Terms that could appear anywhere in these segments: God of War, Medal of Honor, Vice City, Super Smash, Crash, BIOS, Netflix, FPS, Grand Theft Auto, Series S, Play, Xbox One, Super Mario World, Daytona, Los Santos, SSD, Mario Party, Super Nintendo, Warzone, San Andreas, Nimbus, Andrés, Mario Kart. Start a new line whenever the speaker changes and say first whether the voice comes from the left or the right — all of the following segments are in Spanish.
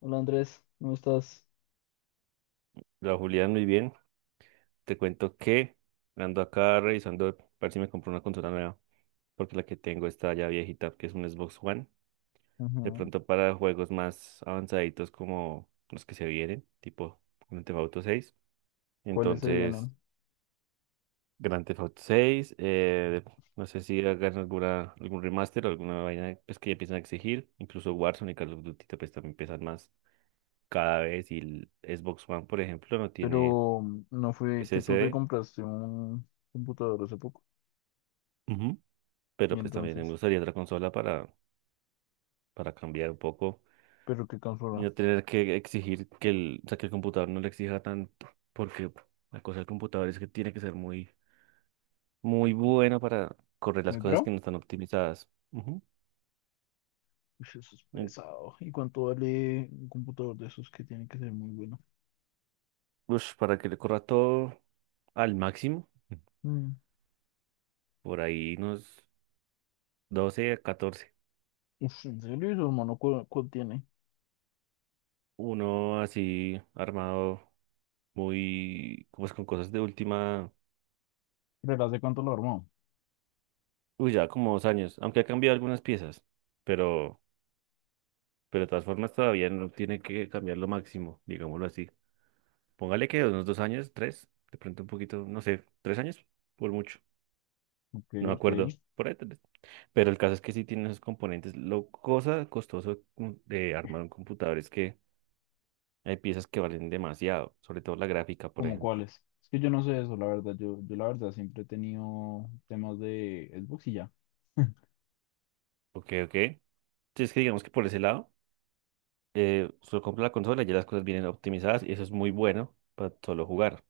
left: Hola Andrés, ¿cómo estás?
right: La Julián, muy bien. Te cuento que ando acá revisando a ver si me compro una consola nueva, porque la que tengo está ya viejita, que es un Xbox One. De
left: Ujú.
right: pronto para juegos más avanzaditos como los que se vienen, tipo Grand Theft Auto seis.
left: ¿Cuáles se
right: Entonces,
left: vienen?
right: Grand Theft Auto seis, no sé si hagan algún remaster o alguna vaina, pues, que ya empiezan a exigir. Incluso Warzone y Call of Duty pues también pesan más cada vez, y el Xbox One, por ejemplo, no tiene
left: Pero no fue que tú te
right: SSD.
left: compraste un computador hace poco. Y
right: Pero pues también me
left: entonces,
right: gustaría otra consola para, cambiar un poco
left: ¿pero qué
right: y
left: consola?
right: no tener que exigir que el, o sea, que el computador no le exija tanto, porque la cosa del computador es que tiene que ser muy, muy buena para correr las
left: Muy
right: cosas
left: pro.
right: que no están optimizadas. Ujú.
left: Ush, eso es
right: En-
left: pesado. ¿Y cuánto vale un computador de esos que tiene que ser muy bueno?
right: Ush, para que le corra todo al máximo,
left: Mm.
right: por ahí unos doce a 14.
left: Ush, ¿en serio? ¿Y su hermano cuál tiene?
right: Uno así armado muy, pues, con cosas de última.
left: ¿Pero hace cuánto lo armó?
right: Uy, ya como dos años, aunque ha cambiado algunas piezas, pero... Pero de todas formas todavía no tiene que cambiar lo máximo, digámoslo así. Póngale que unos dos años, tres, de pronto un poquito, no sé, tres años, por mucho,
left: Ok,
right: no me
left: ok.
right: acuerdo, por ahí tres. Pero el caso es que sí tiene esos componentes. Lo cosa costoso de armar un computador es que hay piezas que valen demasiado, sobre todo la gráfica, por
left: ¿Cómo
right: ejemplo.
left: cuáles? Es que yo no sé eso, la verdad. Yo la verdad siempre he tenido temas de Xbox y ya.
right: Ok, ok. Si es que digamos que por ese lado, solo compra la consola y ya las cosas vienen optimizadas, y eso es muy bueno para solo jugar.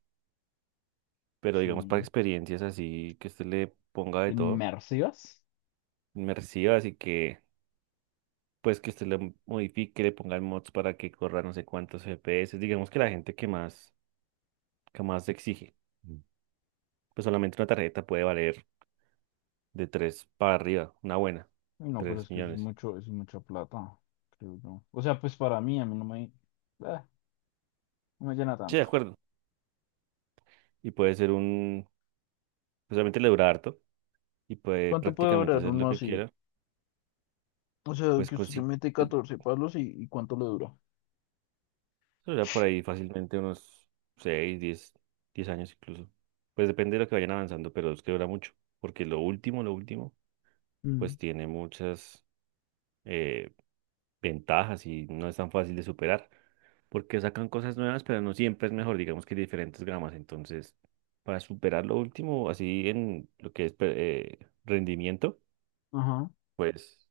right: Pero digamos para
left: Sí.
right: experiencias así que usted le ponga de todo,
left: ¿Inmersivas?
right: me reciba, así que pues que usted le modifique, le ponga el mods para que corra no sé cuántos FPS. Digamos que la gente que más, exige. Mm. Pues solamente una tarjeta puede valer de 3 para arriba, una buena,
left: No, pero
right: 3
left: es que eso es
right: millones.
left: mucho, eso es mucha plata, creo yo. O sea, pues para mí, a mí no me, no me llena
right: Sí, de
left: tanto.
right: acuerdo. Y puede ser un, pues obviamente le dura harto y puede
left: ¿Cuánto puede
right: prácticamente
left: durar
right: hacer lo
left: uno
right: que
left: así?
right: quiera,
left: O sea,
right: pues
left: que usted le
right: consigue
left: mete 14 palos y ¿cuánto le dura?
right: por ahí fácilmente unos seis, 10 años incluso. Pues depende de lo que vayan avanzando, pero es que dura mucho, porque lo último, lo último
left: Mm.
right: pues tiene muchas eh, ventajas, y no es tan fácil de superar, porque sacan cosas nuevas, pero no siempre es mejor. Digamos que hay diferentes gramas. Entonces, para superar lo último, así en lo que es rendimiento,
left: Ajá.
right: pues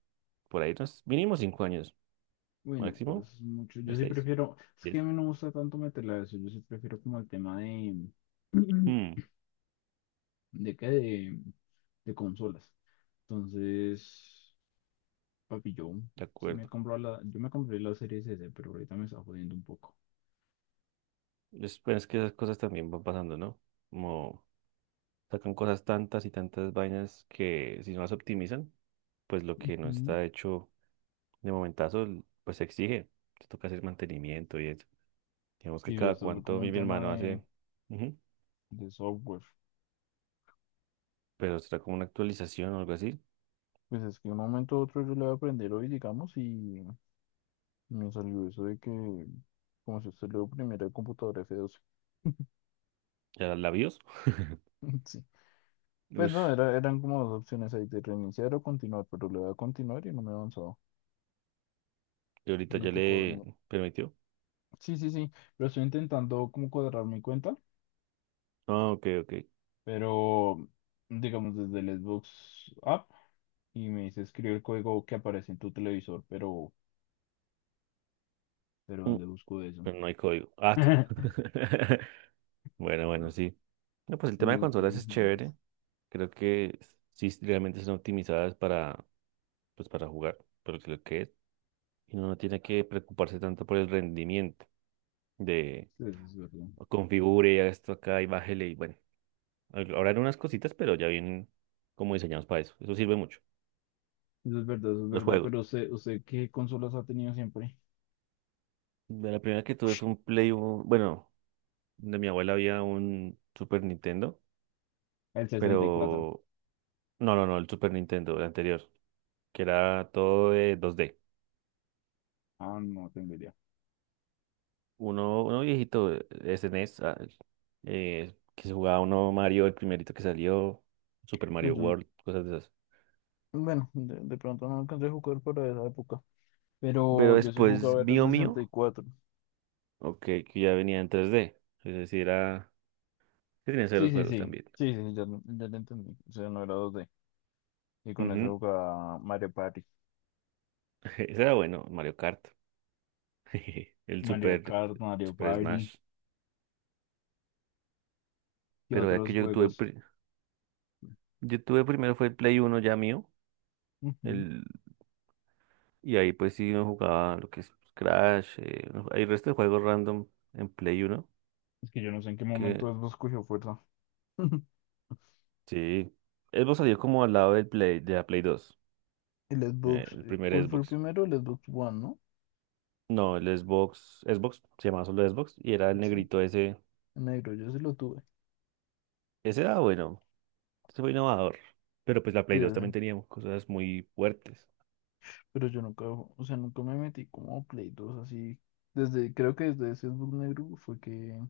right: por ahí unos mínimo cinco años,
left: Bueno, pero
right: máximo
left: eso es mucho.
right: de
left: Yo sí
right: seis,
left: prefiero, es que
right: diez.
left: a mí no me gusta tanto meterla a eso. Yo sí prefiero como el tema de,
right: Mm,
left: ¿de qué? De consolas. Entonces, papi,
right: de acuerdo.
left: yo me compré la Series S, pero ahorita me está jodiendo un poco.
right: Es, pues, es que esas cosas también van pasando, ¿no? Como sacan cosas, tantas y tantas vainas que, si no las optimizan, pues lo que no está hecho de momentazo, pues se exige, te toca hacer mantenimiento y eso. Digamos que
left: Y
right: cada
left: esto fue
right: cuánto
left: como
right: mi,
left: un
right: mi
left: tema
right: hermano
left: de,
right: hace, ujú,
left: software.
right: pero será como una actualización o algo así.
left: Pues es que de un momento a otro yo le voy a aprender hoy, digamos, y me salió eso de que, como si usted le oprimiera el computador F12.
right: ¿Ya la BIOS?
left: Sí. Pues no,
right: Ush,
left: eran como dos opciones ahí de reiniciar o continuar, pero le voy a continuar y no me he avanzado.
right: y ahorita
left: No me
right: ya
left: tocó.
right: le
left: No.
right: permitió.
left: Sí, sí, sí, pero estoy intentando como cuadrar mi cuenta,
right: Ah, ok, ok.
left: pero digamos desde el Xbox app y me dice escribe el código que aparece en tu televisor, pero
right: Mm,
left: ¿dónde busco eso?
right: Pero no hay código. Ah, bueno, bueno, sí. No, pues el tema
left: No,
right: de consolas es
left: ujú.
right: chévere. Creo que sí, sí, realmente son optimizadas para, pues, para jugar, por lo que es. Y uno no tiene que preocuparse tanto por el rendimiento de
left: Eso es verdad.
right: configure, haga esto acá y bájele. Y bueno, ahora eran unas cositas, pero ya vienen como diseñados para eso. Eso sirve mucho.
left: Eso es verdad, eso es
right: Los
left: verdad.
right: juegos.
left: Pero usted, ¿qué consolas ha tenido siempre?
right: De la primera que tuve fue un Play, bueno, de mi abuela había un Super Nintendo,
left: El 64.
right: pero no, no, no, el Super Nintendo, el anterior, que era todo de dos d.
left: Ah, no tengo idea.
right: Uno viejito, SNES, que se jugaba uno Mario, el primerito que salió, Super
left: No,
right: Mario
left: yo no-
right: World, cosas de esas.
left: bueno, de pronto no alcancé a jugar para esa época. Pero
right: Pero
left: yo sí
right: después
left: jugaba era el
right: mío,
left: sesenta y cuatro
right: ok, que ya venía en tres d, es decir, era... ¿Qué tenías de
left: Sí,
right: los
left: sí,
right: juegos
left: sí.
right: también?
left: Sí, sí, ya, ya lo entendí. O sea, no era dos d. Y con eso
right: Ujú.
left: jugaba Mario Party.
right: Ese era bueno, Mario Kart. El
left: Mario Kart, Mario
right: Super
left: Party
right: Smash.
left: y
right: Pero ya que
left: otros
right: yo tuve,
left: juegos.
right: yo tuve primero fue el Play Uno ya mío.
left: Ujú.
right: El, y ahí pues sí uno jugaba lo que es Crash. Hay resto de juegos random en Play Uno.
left: Es que yo no sé en qué momento
right: Que
left: Xbox cogió fuerza.
right: sí. Xbox salió como al lado del Play, de la Play dos,
left: El Xbox,
right: el primer
left: ¿cuál fue el
right: Xbox.
left: primero? El Xbox One, ¿no?
right: No, el Xbox. Xbox se llamaba, solo Xbox. Y era el
left: Sí.
right: negrito ese.
left: Negro, yo sí lo tuve.
right: Ese era bueno. Eso fue innovador. Pero pues la
left: Sí,
right: Play dos también teníamos cosas muy fuertes.
left: pero yo nunca, o sea, nunca me metí como a Play 2 así. Creo que desde ese book negro fue que,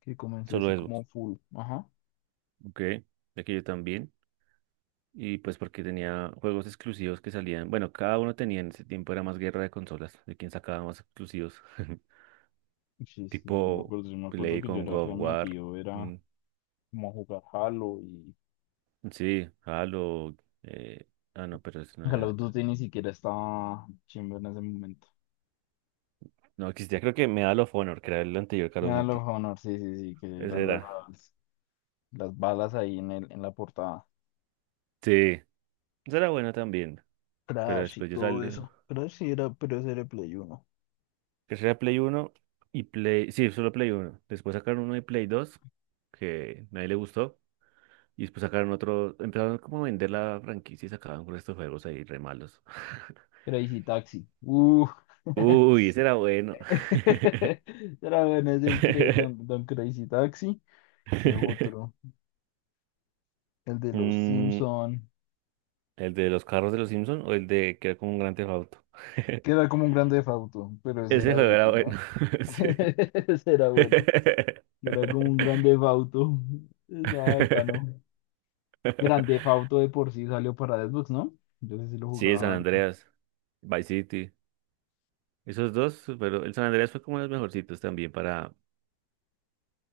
left: que comencé
right: Solo
left: así
right: Xbox.
left: como full. Ajá.
right: Ok, ya que yo también. Y pues porque tenía juegos exclusivos que salían. Bueno, cada uno tenía, en ese tiempo era más guerra de consolas, de quién sacaba más exclusivos.
left: Sí, sí, yo no me
right: Tipo
left: acuerdo, yo me acuerdo
right: Play
left: que yo
right: con
left: era
right: God of War.
left: remetido, era
right: Mm.
left: como jugar Halo y
right: Sí, Halo. eh, Ah, no, pero eso no
left: Call
right: era.
left: of Duty ni siquiera estaba chimba en ese momento.
right: No, existía, creo, que Medal of Honor, que era el anterior Call of
left: Mira los
right: Duty.
left: Honor, sí, sí, sí, que
right: Ese
left: eran las,
right: era.
left: las balas ahí en el, en la portada.
right: Sí, ese era bueno también. Pero
left: Crash y
right: después yo
left: todo
right: salí,
left: eso. Crash sí era, pero ese era Play 1.
right: que sería Play uno y Play, sí, solo Play uno. Después sacaron uno de Play dos que nadie le gustó. Y después sacaron otro, empezaron como a vender la franquicia y sacaban con estos juegos ahí re malos.
left: Crazy Taxi.
right: Uy, ese era bueno.
left: Era bueno, es el Don, Don Crazy Taxi. ¿Qué otro? El de los
right: Mm,
left: Simpson.
right: ¿el de los carros de los Simpson o el de que era como un gran Theft Auto?
left: Que era como un grande Theft Auto, pero ese
right: Ese
left: era, de
right: juego era bueno.
left: ¿no?
right: Sí.
left: Ese era bueno. Que era como un grande Theft Auto. Estaba bacano. Grande Theft Auto de por sí salió para Xbox, ¿no? Yo sí lo
right: Sí, San
left: jugaba harto.
right: Andreas, Vice City. Esos dos, pero el San Andreas fue como de los mejorcitos también para,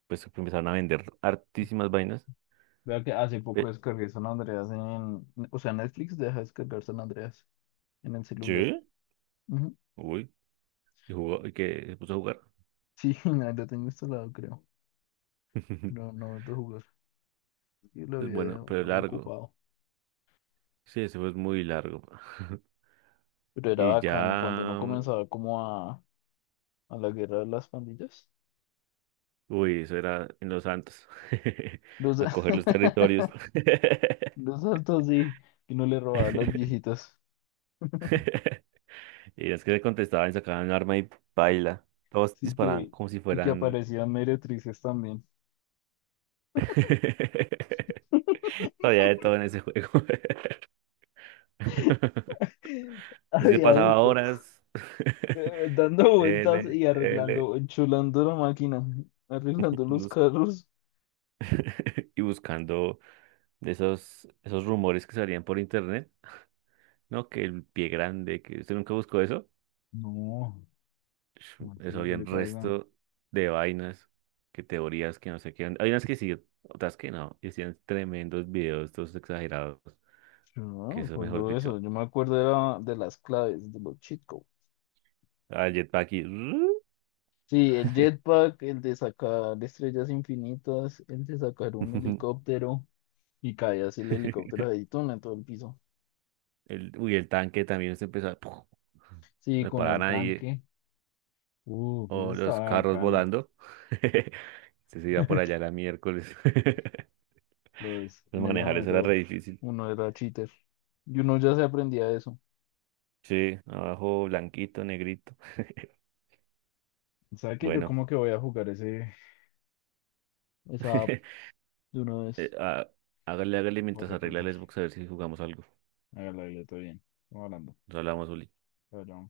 right: pues, que empezaron a vender hartísimas vainas.
left: Vea que hace poco
right: Eh,
left: descargué San Andreas en... O sea, Netflix deja descargar San Andreas en el celular.
right: ¿Qué?
left: Ujú.
right: Uy, y jugó, y que se puso a jugar.
left: Sí, ahí lo tengo instalado, creo. Pero no he vuelto a jugar. Y la
right: Es
left: vida de
right: bueno, pero
left: uno de
right: largo.
left: ocupado.
right: Sí, ese fue muy largo.
left: Pero era
right: Y
left: bacano cuando uno
right: ya,
left: comenzaba como a la guerra de las pandillas.
right: uy, eso era en Los Santos.
left: Los,
right: A coger los territorios.
left: los altos sí, que no le robaban las viejitas.
right: Y es que le contestaban, sacaban un arma y baila. Todos
left: Sí
right: disparaban
left: que,
right: como si
left: y que
right: fueran...
left: aparecían meretrices también.
right: Había de todo en ese juego. Así se
left: Había
right: pasaba
left: esto,
right: horas.
left: dando vueltas
right: Tele,
left: y
right: tele,
left: arreglando, enchulando la máquina, arreglando los
right: bus-
left: carros.
right: y buscando esos rumores que salían por internet, ¿no? Que el pie grande, que usted nunca buscó eso.
left: No,
right: Sh,
left: ¿cómo
right: eso
left: así? ¿Qué
right: había
left: le
right: un
left: pasa?
right: resto de vainas, que teorías, que no sé qué. Hay unas que sí, otras que no. Y hacían tremendos videos, todos exagerados.
left: Yo no
right: Que
left: me
right: eso, mejor
left: acuerdo de eso,
right: dicho.
left: yo me acuerdo era de las claves, de los cheat.
right: Ah, el jetpack y...
left: Sí, el jetpack, el de sacar estrellas infinitas, el de sacar un helicóptero y cae así el helicóptero de Daytona en todo el piso.
right: El tanque también se empezó a...
left: Sí,
right: No le
left: con
right: paraba a
left: el
right: nadie.
left: tanque. Eso
right: O los
left: estaba
right: carros
left: bacano.
right: volando. Si se iba por allá la miércoles.
left: Los, en ese
right: Manejar eso era re
left: momento
right: difícil.
left: uno era cheater y uno ya se aprendía eso.
right: Sí, abajo blanquito, negrito.
left: ¿Sabe que yo
right: Bueno,
left: como que voy a jugar esa app
right: eh,
left: de una vez?
right: ah, hágale, hágale
left: Por
right: mientras arregla
left: recordar.
right: el Xbox a ver si jugamos algo.
left: Hágale, todo bien. Estamos hablando.
right: Nos hablamos, Uli.
left: Chao, chao.